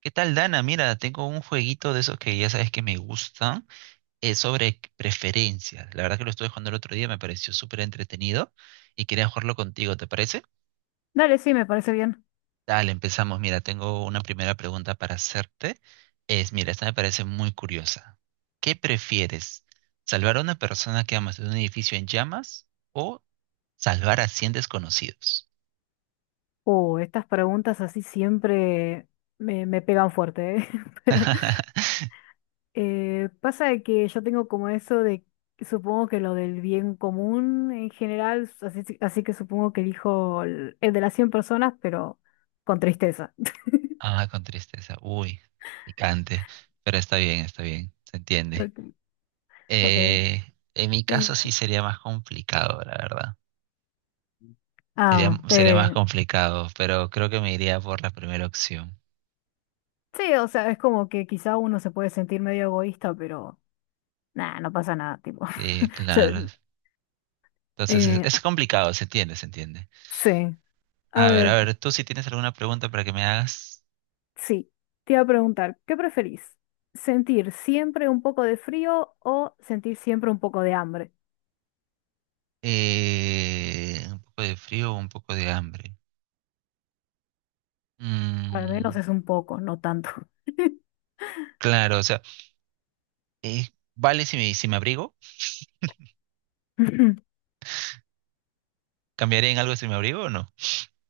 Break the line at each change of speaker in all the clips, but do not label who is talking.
¿Qué tal, Dana? Mira, tengo un jueguito de esos que ya sabes que me gustan, sobre preferencias. La verdad que lo estuve jugando el otro día, me pareció súper entretenido y quería jugarlo contigo, ¿te parece?
Dale, sí, me parece bien.
Dale, empezamos. Mira, tengo una primera pregunta para hacerte. Mira, esta me parece muy curiosa. ¿Qué prefieres? ¿Salvar a una persona que amas de un edificio en llamas o salvar a 100 desconocidos?
Estas preguntas así siempre me pegan fuerte, ¿eh? Pasa de que yo tengo como eso de, supongo que lo del bien común en general, así, así que supongo que elijo el de las 100 personas, pero con tristeza.
Ah, con tristeza. Uy, picante. Pero está bien, está bien. Se entiende.
Ok.
Eh, en mi caso sí
eh,
sería más complicado, la verdad. Sería,
ah,
sería más
te...
complicado, pero creo que me iría por la primera opción.
Sí, o sea, es como que quizá uno se puede sentir medio egoísta, pero nada, no pasa nada, tipo.
Sí,
Yo,
claro. Entonces es,
eh,
es complicado, se entiende, se entiende.
sí. A
A
ver.
ver, tú si tienes alguna pregunta para que me hagas.
Sí, te iba a preguntar, ¿qué preferís? ¿Sentir siempre un poco de frío o sentir siempre un poco de hambre?
Un poco de frío o un poco de hambre.
Al menos
Mm,
es un poco, no tanto.
claro, o sea, eh, ¿vale si me abrigo? ¿Cambiaría en algo si me abrigo o no?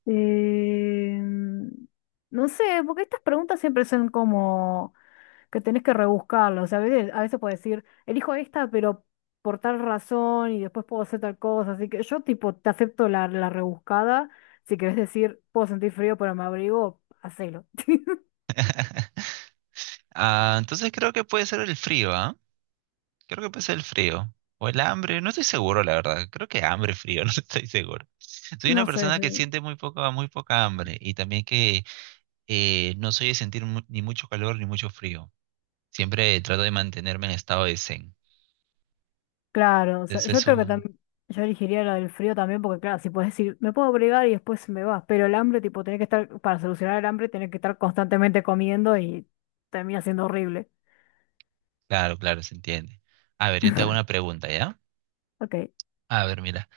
Em, no sé, porque estas preguntas siempre son como que tenés que rebuscarlas. O sea, a veces puedes decir, elijo esta, pero por tal razón y después puedo hacer tal cosa. Así que yo, tipo, te acepto la rebuscada. Si querés decir, puedo sentir frío, pero me abrigo, hacelo.
Ah, entonces creo que puede ser el frío, ¿ah? Creo que pasa el frío o el hambre, no estoy seguro, la verdad. Creo que hambre, frío, no estoy seguro. Soy una
No sé,
persona
yo.
que siente muy poca hambre y también que no soy de sentir ni mucho calor ni mucho frío. Siempre trato de mantenerme en estado de zen.
Claro, o sea,
Entonces
yo
es
creo que
un.
también, yo elegiría la del frío también, porque claro, si puedes decir, me puedo abrigar y después me va, pero el hambre, tipo, tenés que estar, para solucionar el hambre, tenés que estar constantemente comiendo y termina siendo horrible.
Claro, claro, se entiende. A ver, yo te hago una pregunta, ¿ya?
Ok.
A ver, mira,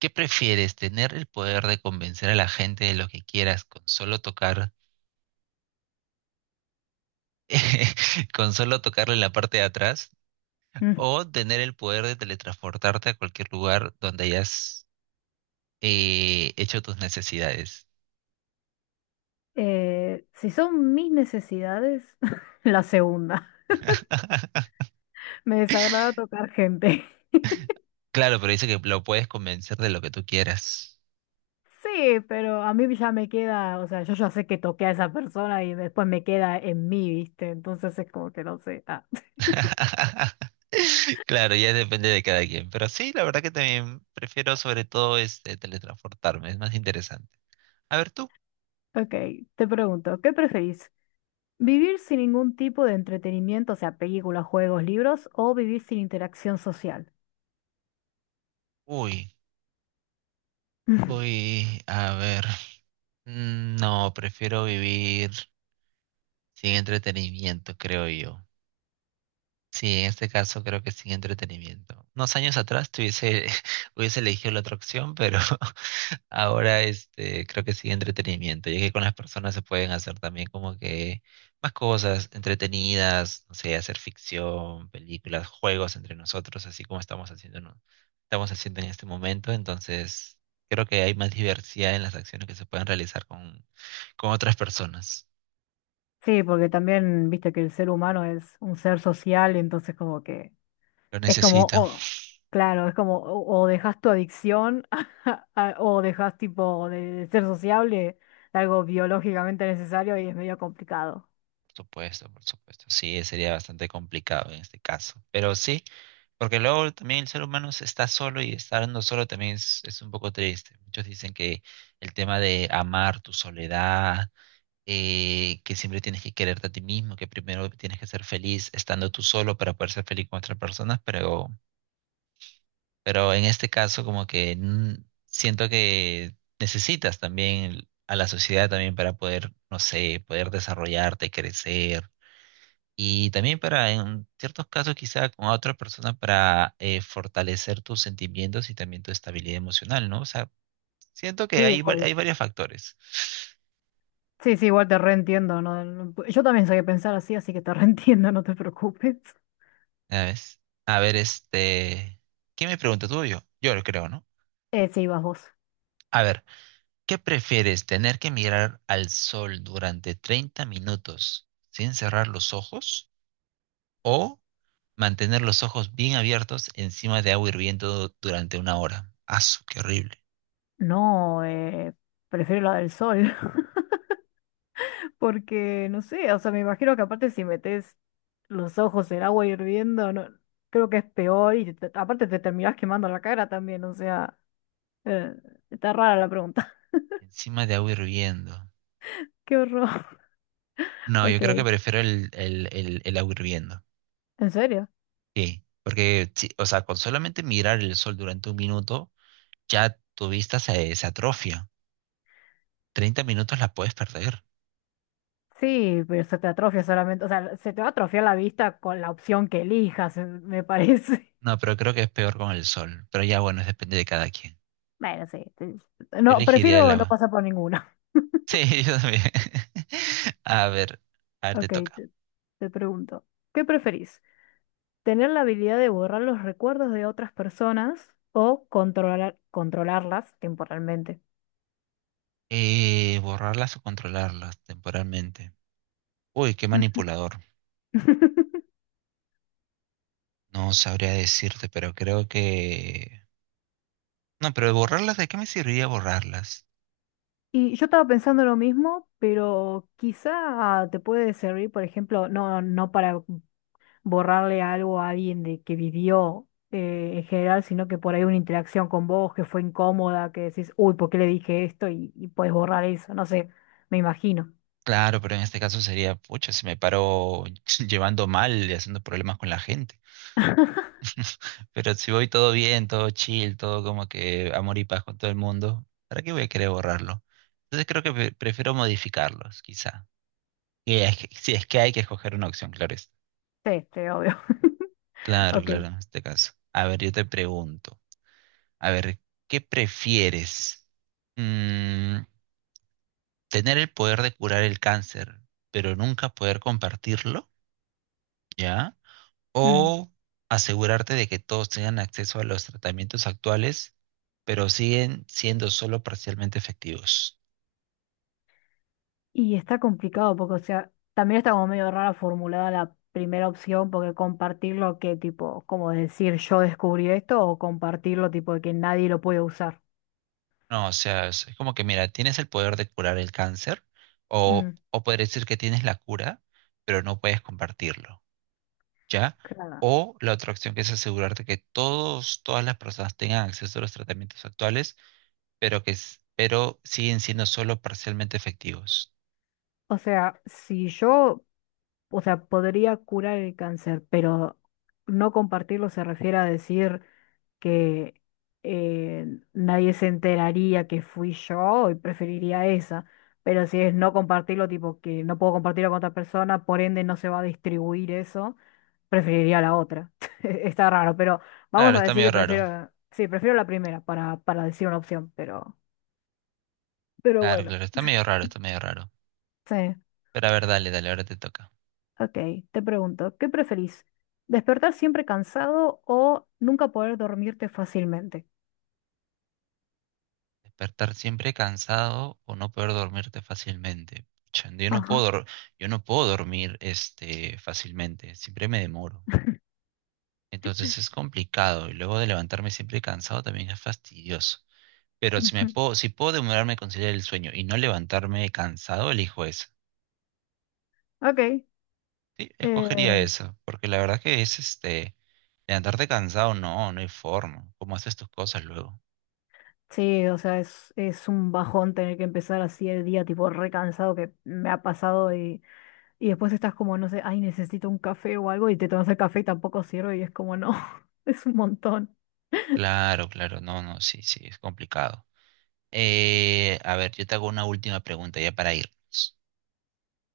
¿qué prefieres, tener el poder de convencer a la gente de lo que quieras con solo tocar, con solo tocarle la parte de atrás?
Mm.
¿O tener el poder de teletransportarte a cualquier lugar donde hayas hecho tus necesidades?
Si son mis necesidades, la segunda. Me desagrada tocar gente.
Claro, pero dice que lo puedes convencer de lo que tú quieras.
Sí, pero a mí ya me queda, o sea, yo ya sé que toqué a esa persona y después me queda en mí, ¿viste? Entonces es como que no sé. Ah.
Claro, ya depende de cada quien. Pero sí, la verdad que también prefiero sobre todo este teletransportarme, es más interesante. A ver tú.
Ok, te pregunto, ¿qué preferís? Vivir sin ningún tipo de entretenimiento, o sea, películas, juegos, libros, o vivir sin interacción social.
Uy, uy, a ver. Mm, no, prefiero vivir sin entretenimiento, creo yo. Sí, en este caso creo que sin entretenimiento. Unos años atrás tuviese, hubiese elegido la otra opción, pero ahora este, creo que sin entretenimiento, ya que con las personas se pueden hacer también como que más cosas entretenidas, no sé, hacer ficción, películas, juegos entre nosotros, así como estamos haciendo, ¿no? Estamos haciendo en este momento. Entonces, creo que hay más diversidad en las acciones que se pueden realizar con otras personas.
Sí, porque también, viste que el ser humano es un ser social, entonces como que
Lo
es como,
necesito.
oh, claro, es como, o dejas tu adicción, o dejas tipo de ser sociable, algo biológicamente necesario y es medio complicado.
Por supuesto. Sí, sería bastante complicado en este caso. Pero sí, porque luego también el ser humano se está solo y estando solo también es un poco triste. Muchos dicen que el tema de amar tu soledad, que siempre tienes que quererte a ti mismo, que primero tienes que ser feliz estando tú solo para poder ser feliz con otras personas, pero, pero en este caso como que siento que necesitas también a la sociedad también para poder, no sé, poder desarrollarte, crecer y también para, en ciertos casos, quizá con otra persona para fortalecer tus sentimientos y también tu estabilidad emocional, ¿no? O sea, siento que
Sí,
hay,
obvio.
hay varios factores.
Sí, sí, igual te reentiendo, ¿no? No- Yo también soy de pensar así, así que te reentiendo, no te preocupes.
¿Sabes? A ver, este, ¿qué me pregunta tú o yo? Yo lo creo, ¿no?
Sí, vas vos.
A ver, ¿qué prefieres, tener que mirar al sol durante 30 minutos sin cerrar los ojos o mantener los ojos bien abiertos encima de agua hirviendo durante una hora? ¡Asu, qué horrible!
No, prefiero la del sol, porque no sé, o sea, me imagino que aparte si metes los ojos en agua hirviendo, no, creo que es peor y aparte te terminás quemando la cara también, o sea, eh, está rara la pregunta.
Encima de agua hirviendo.
Qué horror.
No, yo
Ok,
creo que
¿en
prefiero el agua hirviendo.
serio?
Sí, porque, sí, o sea, con solamente mirar el sol durante un minuto, ya tu vista se atrofia. 30 minutos la puedes perder.
Sí, pero se te atrofia solamente, o sea, se te va a atrofiar la vista con la opción que elijas, me parece.
No, pero creo que es peor con el sol. Pero ya, bueno, depende de cada quien.
Bueno, sí,
Yo
no,
elegiría el
prefiero no
agua.
pasar por ninguna.
Sí, yo también. A ver, a ver, te
Ok,
toca.
te te pregunto, ¿qué preferís? Tener la habilidad de borrar los recuerdos de otras personas o controlarlas temporalmente.
Borrarlas o controlarlas temporalmente. Uy, qué manipulador. No sabría decirte, pero creo que. No, pero borrarlas, ¿de qué me serviría borrarlas?
Y yo estaba pensando lo mismo, pero quizá te puede servir, por ejemplo, no para borrarle algo a alguien de que vivió en general, sino que por ahí una interacción con vos que fue incómoda, que decís, uy, ¿por qué le dije esto? Y puedes borrar eso, no sé, me imagino.
Claro, pero en este caso sería, pucha, si me paro llevando mal y haciendo problemas con la gente. Pero si voy todo bien, todo chill, todo como que amor y paz con todo el mundo, ¿para qué voy a querer borrarlo? Entonces creo que prefiero modificarlos, quizá. Si es que hay que escoger una opción, claro es.
Sí, sí, obvio.
Claro,
Ok.
claro, en este caso. A ver, yo te pregunto. A ver, ¿qué prefieres? Mm, ¿tener el poder de curar el cáncer, pero nunca poder compartirlo? ¿Ya?
Mm.
¿O asegurarte de que todos tengan acceso a los tratamientos actuales, pero siguen siendo solo parcialmente efectivos?
Y está complicado porque, o sea, también está como medio rara formulada la primera opción porque compartirlo que tipo, como decir yo descubrí esto o compartirlo tipo de que nadie lo puede usar.
No, o sea, es como que mira, tienes el poder de curar el cáncer o,
Mm,
o poder decir que tienes la cura, pero no puedes compartirlo, ¿ya?
claro.
O la otra opción que es asegurarte que todos, todas las personas tengan acceso a los tratamientos actuales, pero siguen siendo solo parcialmente efectivos.
O sea, si yo, o sea, podría curar el cáncer, pero no compartirlo se refiere a decir que eh, nadie se enteraría que fui yo y preferiría esa. Pero si es no compartirlo, tipo que no puedo compartirlo con otra persona, por ende no se va a distribuir eso, preferiría la otra. Está raro, pero vamos
Claro,
a
está
decir
medio
que
raro.
sí, prefiero la primera para decir una opción, pero
Claro,
bueno,
claro, está medio raro, está medio raro.
sí.
Pero a ver, dale, dale, ahora te toca.
Ok, te pregunto, ¿qué preferís? ¿Despertar siempre cansado o nunca poder dormirte fácilmente?
Despertar siempre cansado o no poder dormirte fácilmente. Pucha,
Ajá.
yo no puedo dormir este, fácilmente, siempre me demoro. Entonces es complicado y luego de levantarme siempre cansado también es fastidioso. Pero si me
Ujú.
puedo, si puedo demorarme a conciliar el sueño y no levantarme cansado, elijo eso.
Ok.
Sí, escogería
eh,
eso, porque la verdad que es este, levantarte cansado, no, no hay forma. ¿Cómo haces tus cosas luego?
sí, o sea, es un bajón tener que empezar así el día, tipo recansado que me ha pasado y después estás como, no sé, ay, necesito un café o algo y te tomas el café y tampoco sirve y es como, no, es un montón.
Claro, claro, no, no, sí, sí, es complicado. A ver, yo te hago una última pregunta ya para irnos.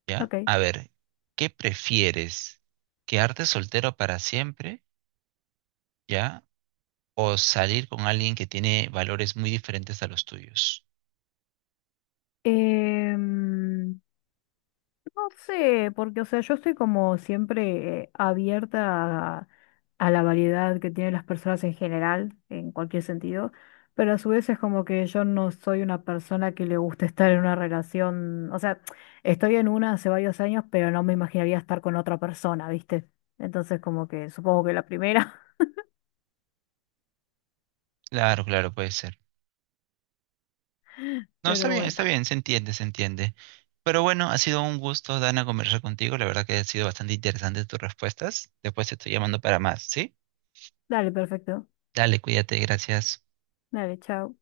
¿Ya?
Ok.
A ver, ¿qué prefieres? ¿Quedarte soltero para siempre? ¿Ya? ¿O salir con alguien que tiene valores muy diferentes a los tuyos?
em, No sé, porque, o sea, yo estoy como siempre abierta a la variedad que tienen las personas en general, en cualquier sentido, pero a su vez es como que yo no soy una persona que le gusta estar en una relación, o sea, estoy en una hace varios años, pero no me imaginaría estar con otra persona, ¿viste? Entonces como que supongo que la primera,
Claro, claro, puede ser. No,
pero bueno,
está bien, se entiende, se entiende. Pero bueno, ha sido un gusto, Dana, conversar contigo. La verdad que ha sido bastante interesante tus respuestas. Después te estoy llamando para más, ¿sí?
dale, perfecto,
Dale, cuídate, gracias.
dale, chao.